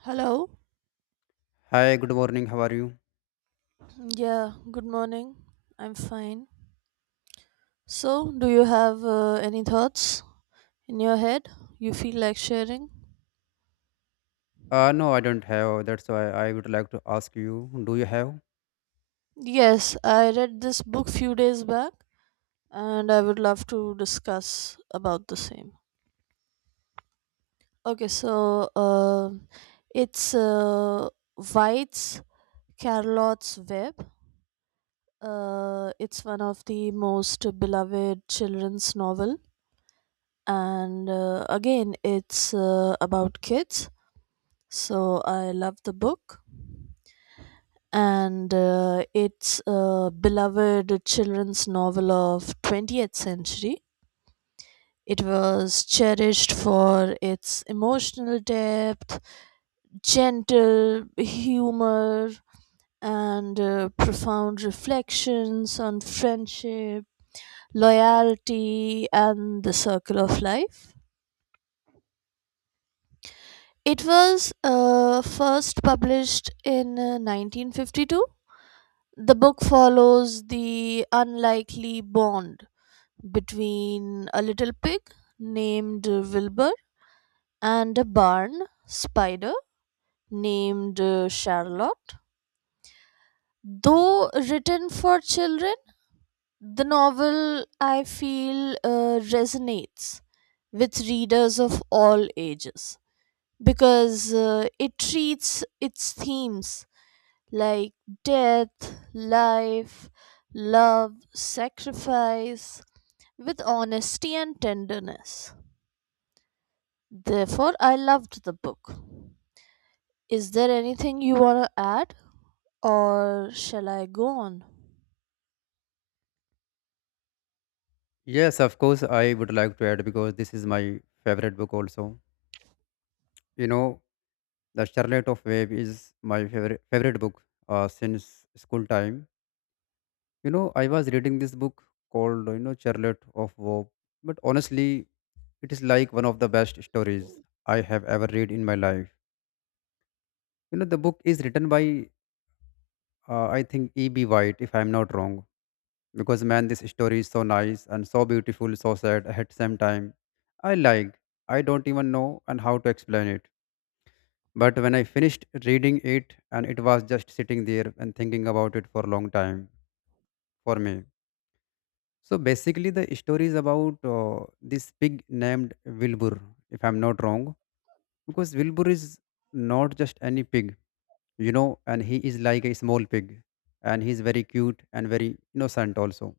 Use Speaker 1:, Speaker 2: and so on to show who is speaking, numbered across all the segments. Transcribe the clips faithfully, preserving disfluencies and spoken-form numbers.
Speaker 1: Hello.
Speaker 2: Hi, good morning. How are you?
Speaker 1: Yeah, good morning. I'm fine. So, do you have uh, any thoughts in your head you feel like sharing?
Speaker 2: Uh, no, I don't have. That's why I would like to ask you, do you have?
Speaker 1: Yes, I read this book few days back and I would love to discuss about the same. Okay, so uh, it's uh, White's Charlotte's Web. Uh, it's one of the most beloved children's novel and uh, again it's uh, about kids. So I love the book, and uh, it's a beloved children's novel of twentieth century. It was cherished for its emotional depth, gentle humor, and uh, profound reflections on friendship, loyalty, and the circle of life. It was uh, first published in uh, nineteen fifty-two. The book follows the unlikely bond between a little pig named uh, Wilbur and a barn spider named uh, Charlotte. Though written for children, the novel I feel uh, resonates with readers of all ages because uh, it treats its themes like death, life, love, sacrifice, with honesty and tenderness. Therefore, I loved the book. Is there anything you want to add, or shall I go on?
Speaker 2: Yes, of course, I would like to add because this is my favorite book also. You know, The Charlotte of Wave is my favorite favorite book uh, since school time. You know, I was reading this book called, you know, Charlotte of Wave, but honestly, it is like one of the best stories I have ever read in my life. You know, the book is written by, uh, I think, E B. White, if I'm not wrong. Because man, this story is so nice and so beautiful, so sad at the same time. I like, I don't even know and how to explain it. But when I finished reading it, and it was just sitting there and thinking about it for a long time for me. So basically the story is about uh, this pig named Wilbur, if I'm not wrong. Because Wilbur is not just any pig, you know, and he is like a small pig, and he's very cute and very innocent also.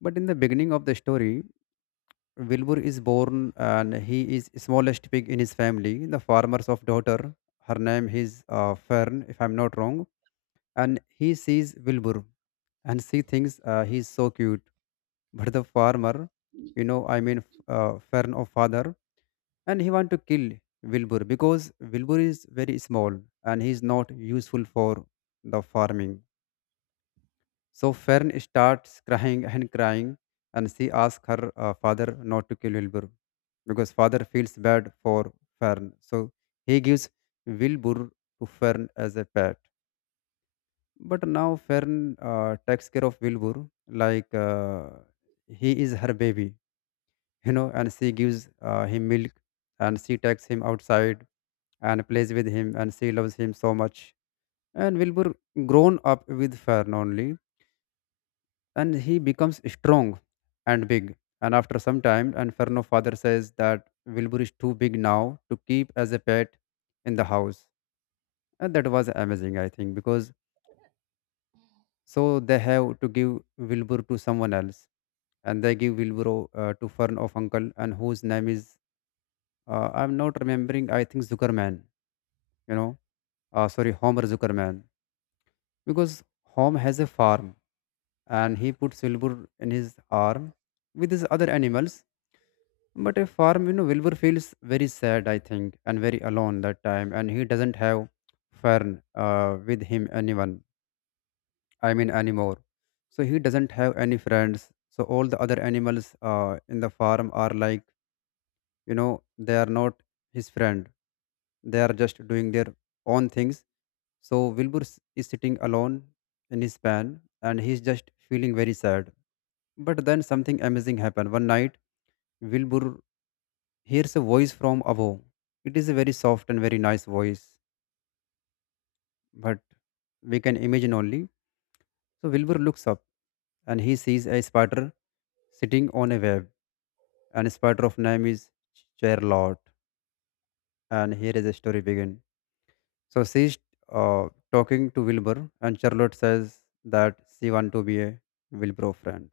Speaker 2: But in the beginning of the story, Wilbur is born and he is smallest pig in his family. The farmer's of daughter, her name is uh, Fern, if I'm not wrong. And he sees Wilbur and she thinks uh, he's so cute. But the farmer, you know, I mean uh, Fern of father, and he want to kill Wilbur because Wilbur is very small and he is not useful for the farming. So Fern starts crying and crying, and she asks her uh, father not to kill Wilbur because father feels bad for Fern. So he gives Wilbur to Fern as a pet. But now Fern uh, takes care of Wilbur like uh, he is her baby, you know, and she gives uh, him milk and she takes him outside and plays with him and she loves him so much. And Wilbur grown up with Fern only and he becomes strong and big. And after some time, and Inferno father says that Wilbur is too big now to keep as a pet in the house. And that was amazing, I think, because so they have to give Wilbur to someone else. And they give Wilbur uh, to Fern of uncle, and whose name is, uh, I'm not remembering, I think Zuckerman, you know, uh, sorry, Homer Zuckerman. Because Homer has a farm and he puts Wilbur in his arm with his other animals. But a farm, you know, Wilbur feels very sad, I think, and very alone that time, and he doesn't have Fern uh, with him anyone. I mean anymore. So he doesn't have any friends. So all the other animals uh, in the farm are like, you know, they are not his friend. They are just doing their own things. So Wilbur s- is sitting alone in his pan, and he's just feeling very sad. But then something amazing happened. One night, Wilbur hears a voice from above. It is a very soft and very nice voice, but we can imagine only. So Wilbur looks up and he sees a spider sitting on a web, and a spider of name is Charlotte. And here is the story begin. So she's uh, talking to Wilbur, and Charlotte says that she want to be a Wilbur friend.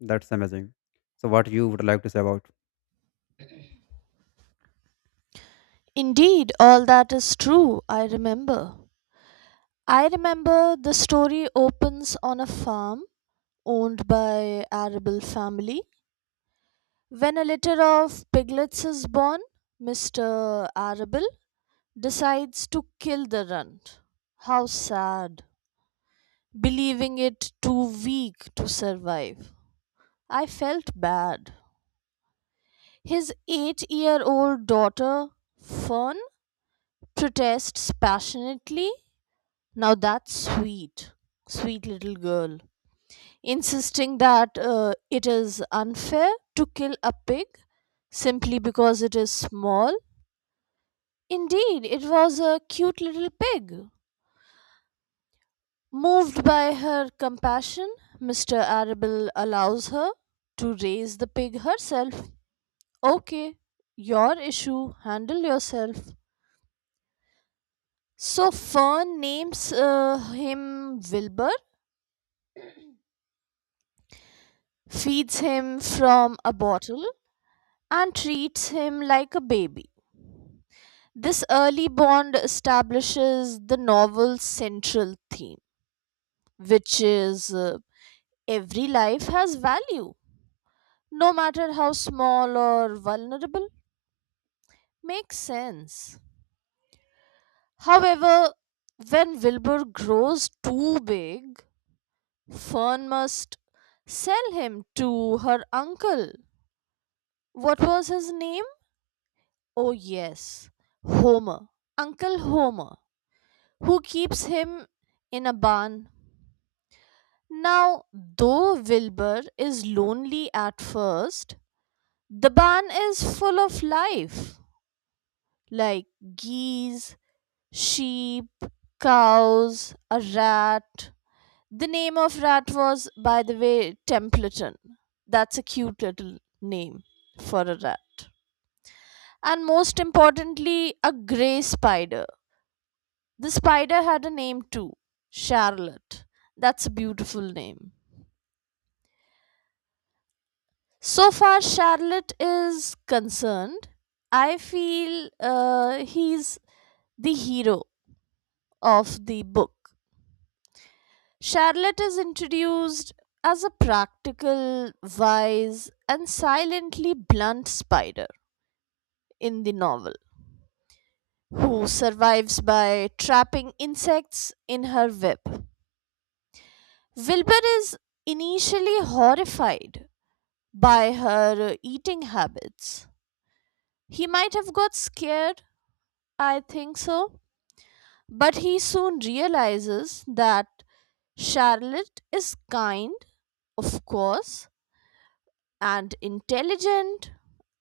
Speaker 2: That's amazing. So what you would like to say about?
Speaker 1: Indeed, all that is true, I remember. I remember the story opens on a farm owned by Arable family. When a litter of piglets is born, Mister Arable decides to kill the runt. How sad, believing it too weak to survive. I felt bad. His eight year old daughter, Fern, protests passionately. Now that's sweet. Sweet little girl. Insisting that uh, it is unfair to kill a pig simply because it is small. Indeed, it was a cute little pig. Moved by her compassion, Mister Arable allows her to raise the pig herself. Okay, your issue, handle yourself. So Fern names uh, him Wilbur, feeds him from a bottle, and treats him like a baby. This early bond establishes the novel's central theme, which is uh, every life has value, no matter how small or vulnerable. Makes sense. However, when Wilbur grows too big, Fern must sell him to her uncle. What was his name? Oh, yes, Homer. Uncle Homer, who keeps him in a barn. Now, though Wilbur is lonely at first, the barn is full of life like geese, sheep, cows, a rat. The name of rat was, by the way, Templeton. That's a cute little name for a rat. And most importantly, a grey spider. The spider had a name too: Charlotte. That's a beautiful name. So far, Charlotte is concerned. I feel uh, he's the hero of the book. Charlotte is introduced as a practical, wise, and silently blunt spider in the novel, who survives by trapping insects in her web. Wilbur is initially horrified by her eating habits. He might have got scared, I think so, but he soon realizes that Charlotte is kind, of course, and intelligent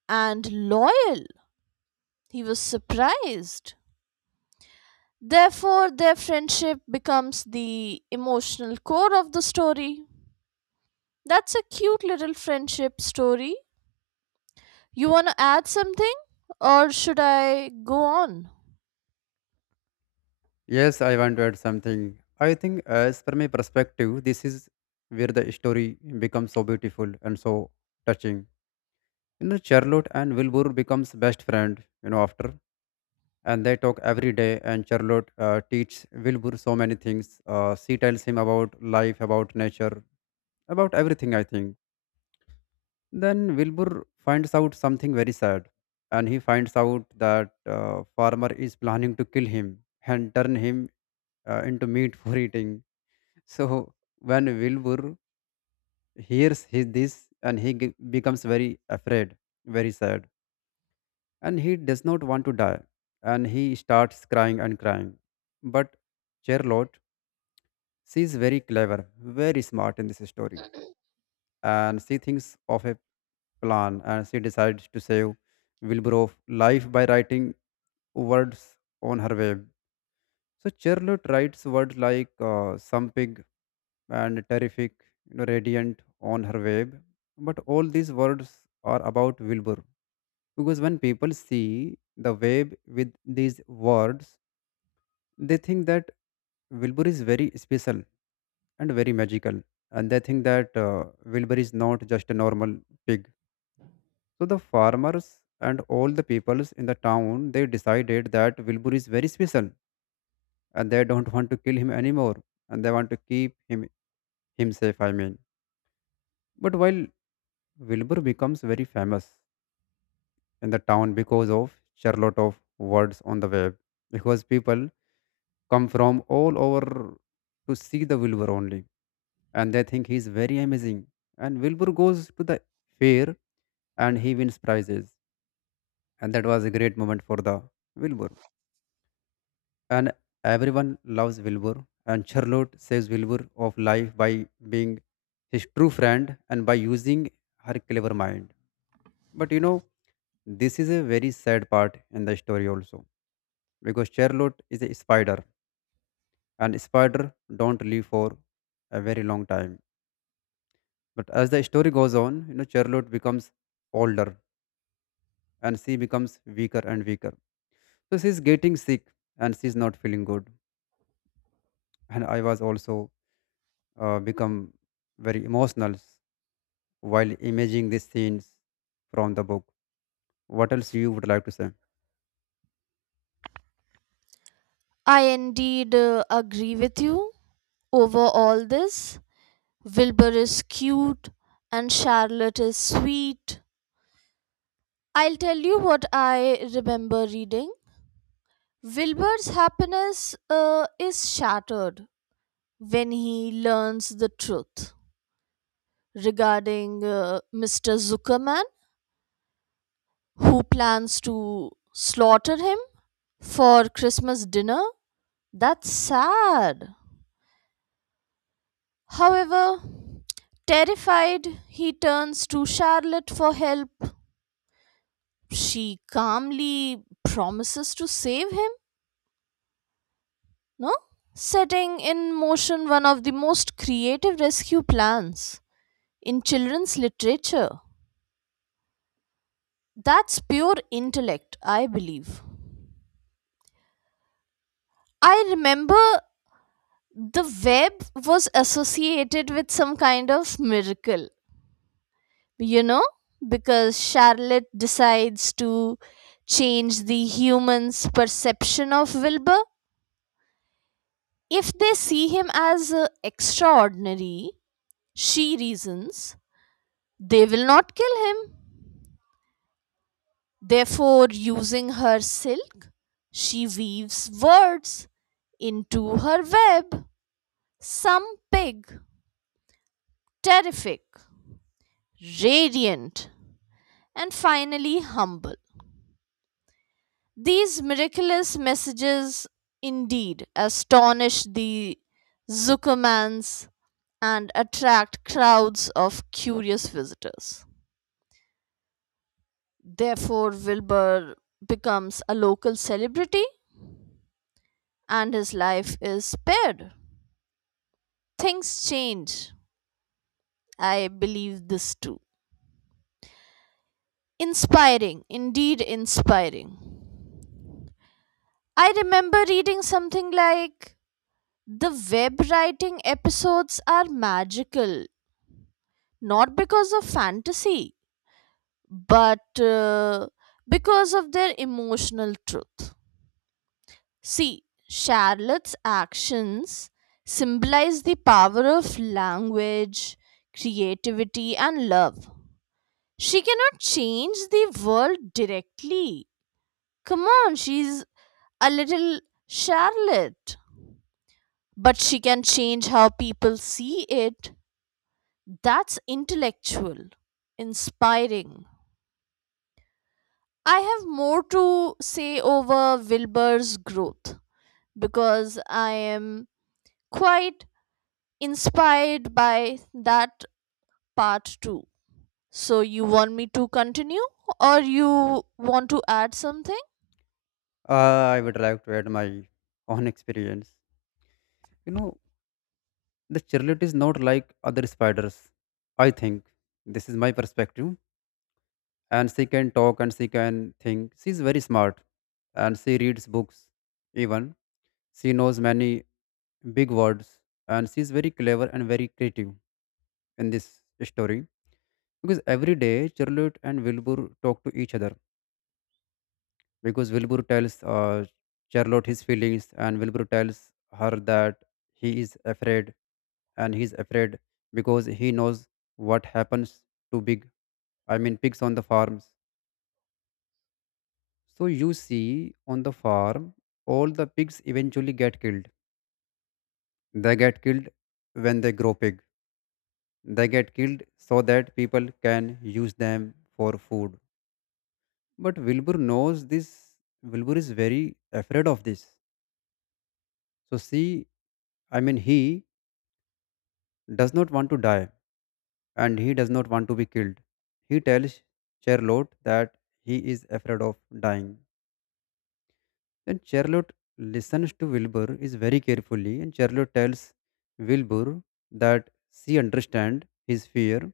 Speaker 1: and loyal. He was surprised. Therefore, their friendship becomes the emotional core of the story. That's a cute little friendship story. You want to add something, or should I go on?
Speaker 2: Yes, I want to add something. I think, uh, as per my perspective, this is where the story becomes so beautiful and so touching. You know, Charlotte and Wilbur becomes best friend. You know, after And they talk every day, and Charlotte uh, teaches Wilbur so many things. Uh, she tells him about life, about nature, about everything. I think. Then Wilbur finds out something very sad, and he finds out that uh, farmer is planning to kill him and turn him uh, into meat for eating. So when Wilbur hears his, this, and he g- becomes very afraid, very sad, and he does not want to die, and he starts crying and crying. But Charlotte, she is very clever, very smart in this story, and she thinks of a plan, and she decides to save Wilbur of life by writing words on her web. So Charlotte writes words like uh, something and terrific, you know, radiant on her web. But all these words are about Wilbur. Because when people see the web with these words, they think that Wilbur is very special and very magical. And they think that uh, Wilbur is not just a normal pig. So the farmers and all the peoples in the town, they decided that Wilbur is very special and they don't want to kill him anymore. And they want to keep him, him safe, I mean. But while Wilbur becomes very famous in the town because of Charlotte of words on the web, because people come from all over to see the Wilbur only, and they think he's very amazing. And Wilbur goes to the fair and he wins prizes, and that was a great moment for the Wilbur. And everyone loves Wilbur, and Charlotte saves Wilbur of life by being his true friend and by using her clever mind. But you know, this is a very sad part in the story also because Charlotte is a spider and spider don't live for a very long time. But as the story goes on, you know, Charlotte becomes older and she becomes weaker and weaker. So she's getting sick and she's not feeling good. And I was also uh, become very emotional while imaging these scenes from the book. What else you would like to say?
Speaker 1: I indeed uh, agree with you. Over all this, Wilbur is cute and Charlotte is sweet. I'll tell you what I remember reading. Wilbur's happiness uh, is shattered when he learns the truth regarding uh, Mister Zuckerman, who plans to slaughter him for Christmas dinner. That's sad. However, terrified, he turns to Charlotte for help. She calmly promises to save him, no? Setting in motion one of the most creative rescue plans in children's literature. That's pure intellect, I believe. I remember the web was associated with some kind of miracle, you know, because Charlotte decides to change the human's perception of Wilbur. If they see him as uh, extraordinary, she reasons, they will not kill him. Therefore, using her silk, she weaves words into her web. Some big, terrific, radiant, and finally humble. These miraculous messages indeed astonish the Zuckermans and attract crowds of curious visitors. Therefore, Wilbur becomes a local celebrity and his life is spared. Things change. I believe this too. Inspiring, indeed inspiring. I remember reading something like the web writing episodes are magical, not because of fantasy, but uh, because of their emotional truth. See, Charlotte's actions symbolize the power of language, creativity, and love. She cannot change the world directly. Come on, she's a little Charlotte. But she can change how people see it. That's intellectual, inspiring. I have more to say over Wilbur's growth because I am quite inspired by that part too. So, you want me to continue, or you want to add something?
Speaker 2: Uh, I would like to add my own experience. You know, The charlotte is not like other spiders. I think this is my perspective. And she can talk and she can think. She's very smart, and she reads books. Even she knows many big words, and she's very clever and very creative in this story. Because every day, Charlotte and Wilbur talk to each other because Wilbur tells uh, Charlotte his feelings, and Wilbur tells her that he is afraid, and he's afraid because he knows what happens to big, I mean, pigs on the farms. So you see, on the farm, all the pigs eventually get killed. They get killed when they grow big. They get killed so that people can use them for food. But Wilbur knows this. Wilbur is very afraid of this. So see, I mean, he does not want to die and he does not want to be killed. He tells Charlotte that he is afraid of dying. Then Charlotte listens to Wilbur is very carefully and Charlotte tells Wilbur that she understands his fear.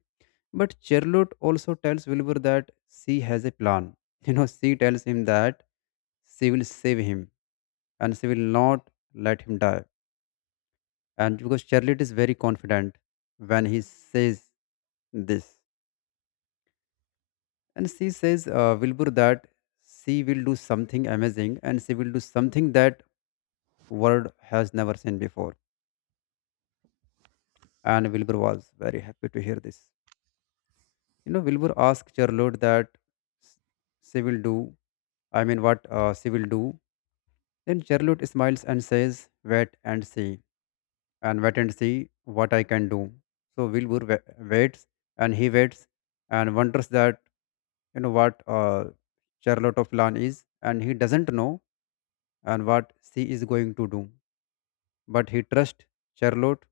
Speaker 2: But Charlotte also tells Wilbur that she has a plan. You know, she tells him that she will save him and she will not let him die. And because Charlotte is very confident when he says this. And she says, uh, Wilbur, that she will do something amazing and she will do something that world has never seen before. And Wilbur was very happy to hear this. You know, Wilbur asked Charlotte that s- she will do, I mean, what uh, she will do. Then Charlotte smiles and says, wait and see, and wait and see what I can do. So Wilbur wa- waits and he waits and wonders that, you know, what uh, Charlotte of plan is, and he doesn't know and what she is going to do. But he trusts Charlotte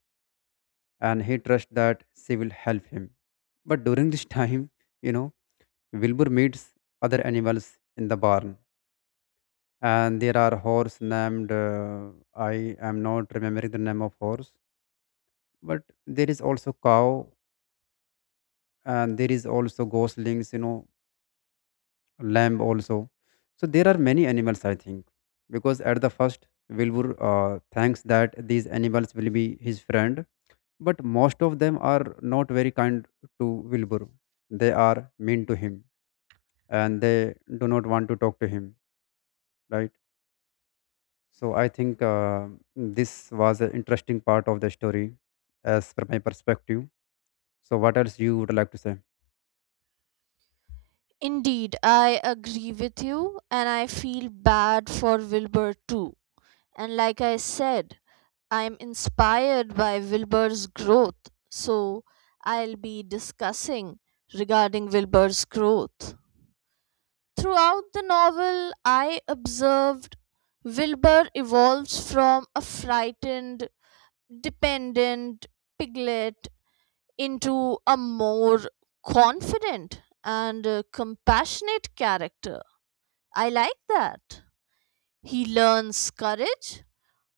Speaker 2: and he trusts that she will help him. But during this time, you know, Wilbur meets other animals in the barn. And there are horse named, uh, I am not remembering the name of horse, but there is also cow and there is also goslings, you know, lamb also. So there are many animals, I think, because at the first, Wilbur uh, thanks that these animals will be his friend but most of them are not very kind to Wilbur. They are mean to him and they do not want to talk to him, right? So I think uh, this was an interesting part of the story as per my perspective. So what else you would like to say?
Speaker 1: Indeed, I agree with you, and I feel bad for Wilbur too. And like I said, I'm inspired by Wilbur's growth, so I'll be discussing regarding Wilbur's growth. Throughout the novel, I observed Wilbur evolves from a frightened, dependent piglet into a more confident and uh, compassionate character. I like that. He learns courage,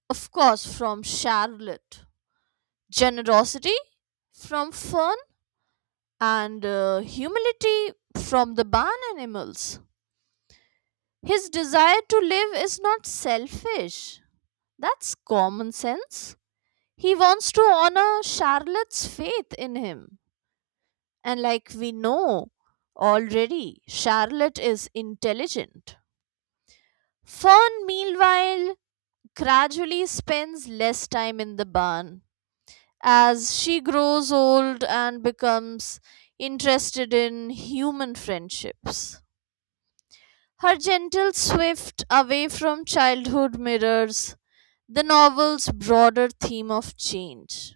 Speaker 1: of course, from Charlotte, generosity from Fern, and uh, humility from the barn animals. His desire to live is not selfish. That's common sense. He wants to honor Charlotte's faith in him. And like we know already, Charlotte is intelligent. Fern, meanwhile, gradually spends less time in the barn as she grows old and becomes interested in human friendships. Her gentle swift away from childhood mirrors the novel's broader theme of change.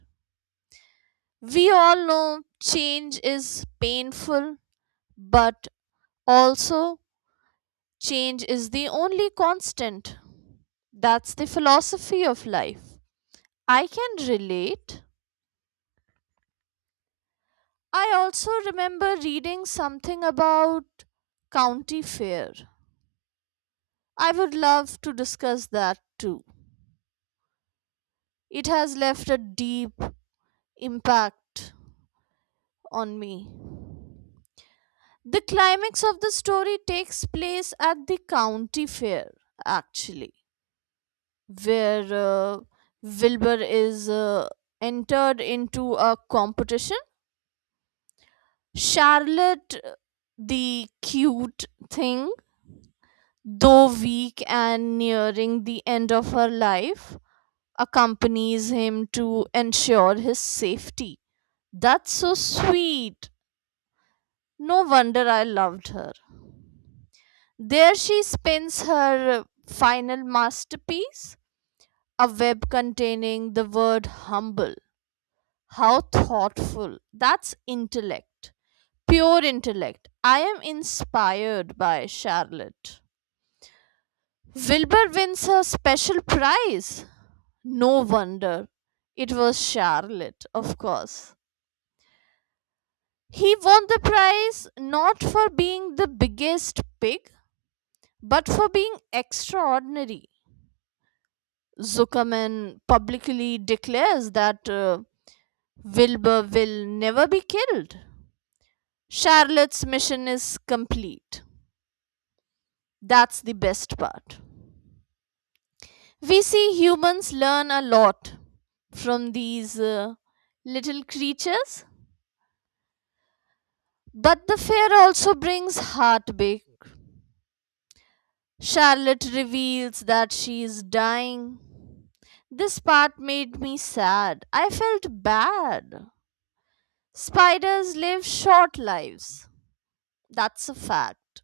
Speaker 1: We all know change is painful, but also change is the only constant. That's the philosophy of life. I can relate. I also remember reading something about county fair. I would love to discuss that too. It has left a deep impact on me. The climax of the story takes place at the county fair, actually, where uh, Wilbur is uh, entered into a competition. Charlotte, uh, the cute thing, though weak and nearing the end of her life, accompanies him to ensure his safety. That's so sweet. No wonder I loved her. There she spins her final masterpiece, a web containing the word humble. How thoughtful. That's intellect. Pure intellect. I am inspired by Charlotte. Wilbur wins her special prize. No wonder. It was Charlotte, of course. He won the prize not for being the biggest pig, but for being extraordinary. Zuckerman publicly declares that uh, Wilbur will never be killed. Charlotte's mission is complete. That's the best part. We see humans learn a lot from these uh, little creatures. But the fear also brings heartbreak. Charlotte reveals that she is dying. This part made me sad. I felt bad. Spiders live short lives. That's a fact.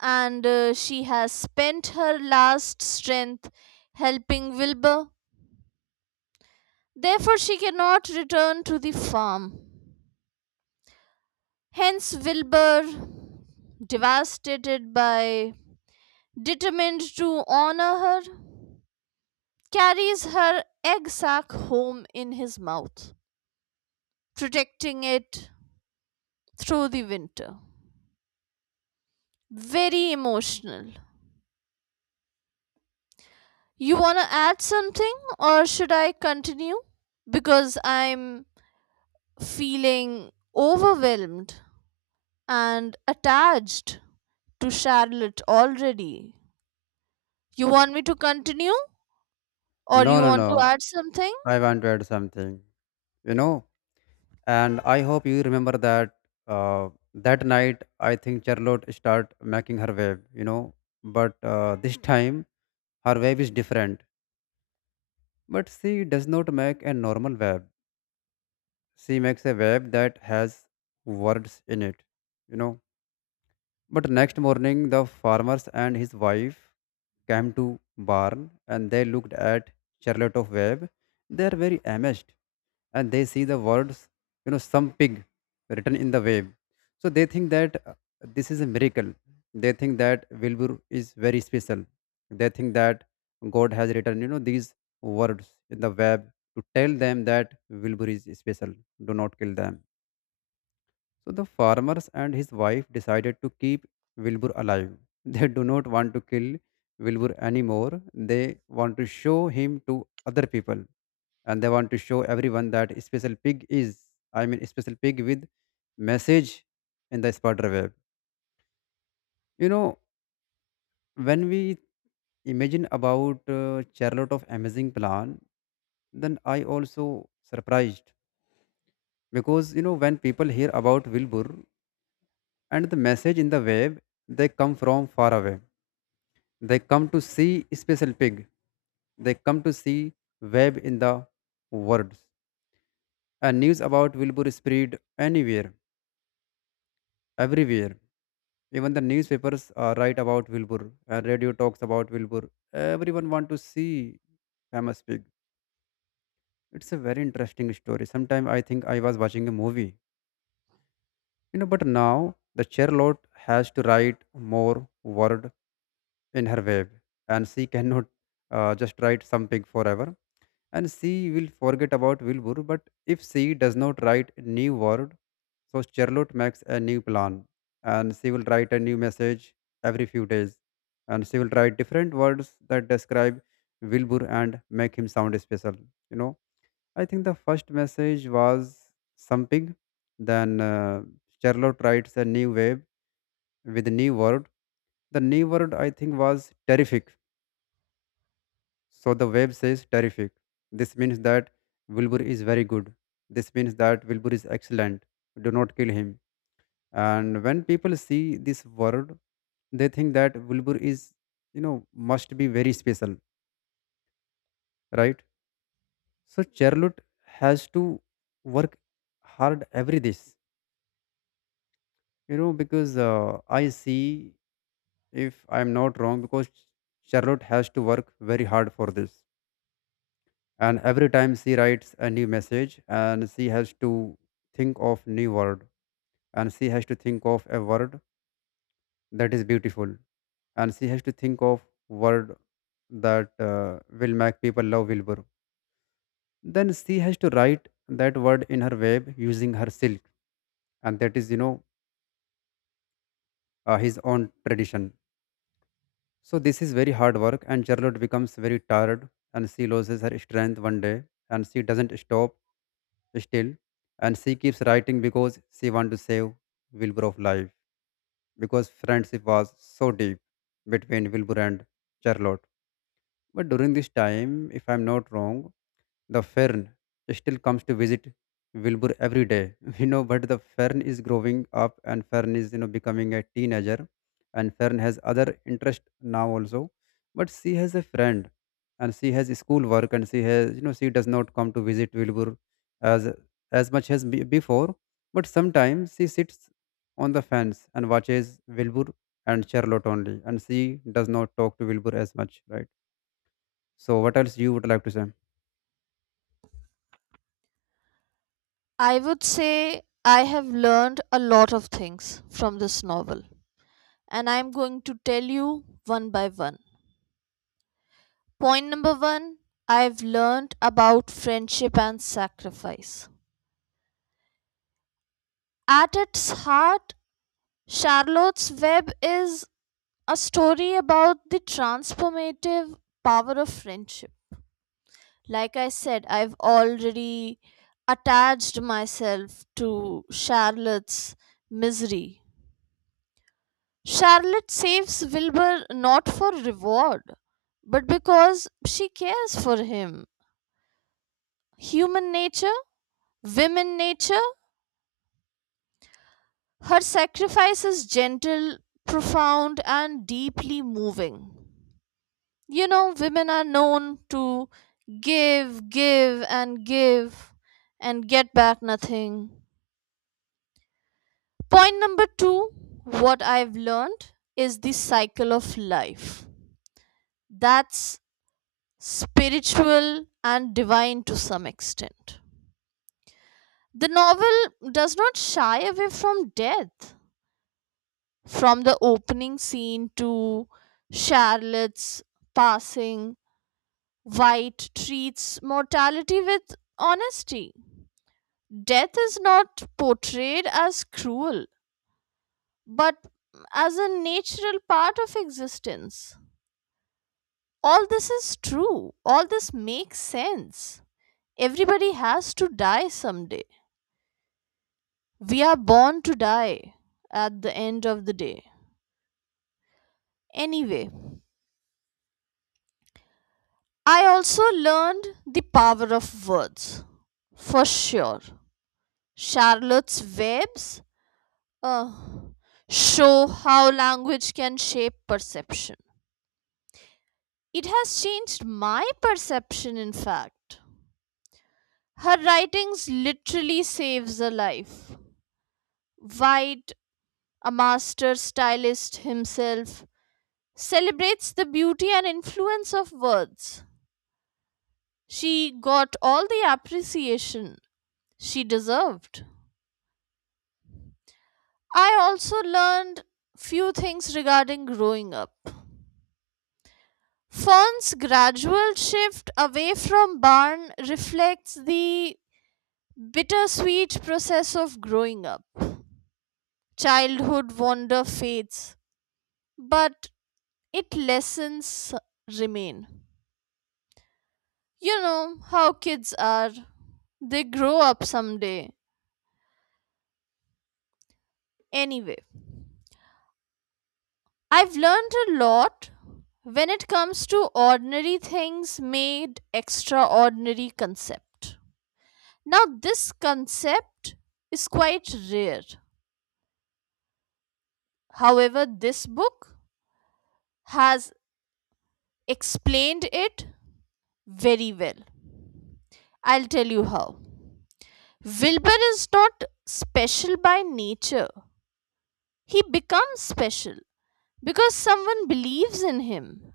Speaker 1: And uh, she has spent her last strength helping Wilbur. Therefore, she cannot return to the farm. Hence, Wilbur, devastated by, determined to honor her, carries her egg sac home in his mouth, protecting it through the winter. Very emotional. You want to add something, or should I continue? Because I'm feeling overwhelmed and attached to Charlotte already. You want me to continue, or you
Speaker 2: No, no,
Speaker 1: want to
Speaker 2: no.
Speaker 1: add something?
Speaker 2: I want to add something, you know, and I hope you remember that uh, that night I think Charlotte start making her wave, you know, but uh, this time her wave is different. But she does not make a normal web. She makes a web that has words in it, you know. But next morning, the farmers and his wife came to Barn and they looked at Charlotte of Webb. They are very amazed and they see the words, you know, some pig written in the web. So they think that uh, this is a miracle. They think that Wilbur is very special. They think that God has written, you know, these words in the web to tell them that Wilbur is special. Do not kill them so the farmers and his wife decided to keep Wilbur alive. They do not want to kill Wilbur anymore. They want to show him to other people, and they want to show everyone that special pig is, I mean, special pig with message in the spider web. You know, when we imagine about uh, Charlotte of Amazing Plan, then I also surprised because you know when people hear about Wilbur and the message in the web, they come from far away, they come to see special pig, they come to see web in the words, and news about Wilbur spread anywhere, everywhere. Even the newspapers uh, write about Wilbur and radio talks about Wilbur. Everyone want to see famous pig. It's a very interesting story. Sometimes I think I was watching a movie, you know. But now the Charlotte has to write more word in her web, and she cannot uh, just write something forever and she will forget about Wilbur, but if she does not write a new word, so Charlotte makes a new plan, and she will write a new message every few days, and she will write different words that describe Wilbur and make him sound special. You know, I think the first message was something. Then uh, Charlotte writes a new web with a new word. The new word, I think, was terrific. So the web says terrific. This means that Wilbur is very good. This means that Wilbur is excellent. Do not kill him. And when people see this word, they think that Wilbur is, you know, must be very special, right? So Charlotte has to work hard every this, you know, because uh, I see, if I'm not wrong, because Charlotte has to work very hard for this, and every time she writes a new message and she has to think of new word, and she has to think of a word that is beautiful, and she has to think of word that uh, will make people love Wilbur, then she has to write that word in her web using her silk, and that is you know uh, his own tradition. So this is very hard work, and Charlotte becomes very tired, and she loses her strength one day, and she doesn't stop still, and she keeps writing because she wants to save Wilbur of life, because friendship was so deep between Wilbur and Charlotte. But during this time, if I'm not wrong, the fern still comes to visit Wilbur every day, you know, but the fern is growing up, and fern is, you know, becoming a teenager, and fern has other interest now also. But she has a friend, and she has schoolwork, and she has, you know, she does not come to visit Wilbur as as much as be- before. But sometimes she sits on the fence and watches Wilbur and Charlotte only, and she does not talk to Wilbur as much, right? So what else you would like to say?
Speaker 1: I would say I have learned a lot of things from this novel, and I'm going to tell you one by one. Point number one, I've learned about friendship and sacrifice. At its heart, Charlotte's Web is a story about the transformative power of friendship. Like I said, I've already attached myself to Charlotte's misery. Charlotte saves Wilbur not for reward, but because she cares for him. Human nature, women nature. Her sacrifice is gentle, profound, and deeply moving. You know, women are known to give, give, and give and get back nothing. Point number two, what I've learned is the cycle of life. That's spiritual and divine to some extent. The novel does not shy away from death. From the opening scene to Charlotte's passing, White treats mortality with honesty. Death is not portrayed as cruel, but as a natural part of existence. All this is true. All this makes sense. Everybody has to die someday. We are born to die at the end of the day. Anyway. I also learned the power of words. For sure. Charlotte's Webs uh, show how language can shape perception. It has changed my perception, in fact. Her writings literally saves a life. White, a master stylist himself, celebrates the beauty and influence of words. She got all the appreciation she deserved. I also learned few things regarding growing up. Fern's gradual shift away from barn reflects the bittersweet process of growing up. Childhood wonder fades, but it lessons remain. You know how kids are. They grow up someday. Anyway. I've learned a lot when it comes to ordinary things made extraordinary concept. Now this concept is quite rare. However, this book has explained it very well. I'll tell you how. Wilbur is not special by nature. He becomes special because someone believes in him.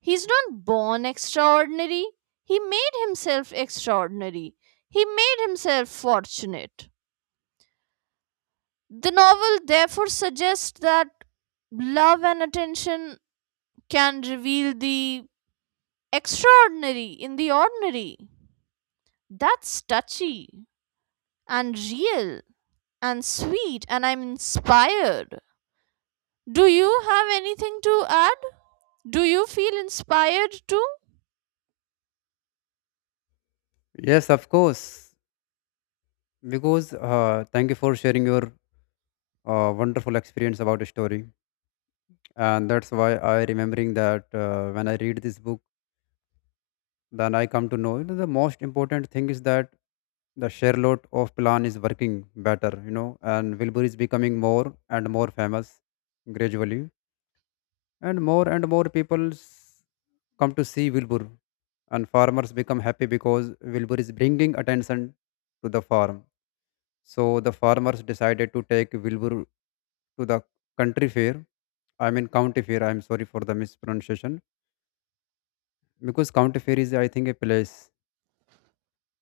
Speaker 1: He's not born extraordinary. He made himself extraordinary. He made himself fortunate. The novel therefore suggests that love and attention can reveal the extraordinary in the ordinary. That's touchy and real and sweet, and I'm inspired. Do you have anything to add? Do you feel inspired too?
Speaker 2: Yes, of course. Because uh, thank you for sharing your uh, wonderful experience about the story, and that's why I remembering that uh, when I read this book, then I come to know, you know, the most important thing is that the Charlotte of Plan is working better, you know, and Wilbur is becoming more and more famous gradually, and more and more people come to see Wilbur, and farmers become happy because Wilbur is bringing attention to the farm. So the farmers decided to take Wilbur to the country fair. I mean county fair. I'm sorry for the mispronunciation, because county fair is, I think, a place.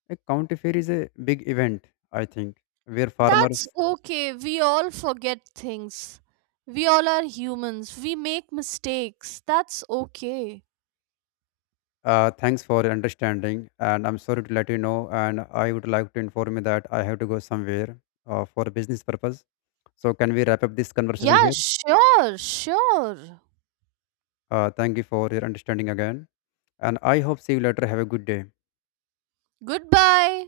Speaker 2: A county fair is a big event, I think, where
Speaker 1: That's
Speaker 2: farmers.
Speaker 1: okay. We all forget things. We all are humans. We make mistakes. That's okay.
Speaker 2: Uh, thanks for your understanding, and I'm sorry to let you know. And I would like to inform you that I have to go somewhere uh, for business purpose. So can we wrap up this conversation
Speaker 1: Yeah,
Speaker 2: here?
Speaker 1: sure, sure.
Speaker 2: Uh, thank you for your understanding again, and I hope see you later. Have a good day.
Speaker 1: Goodbye.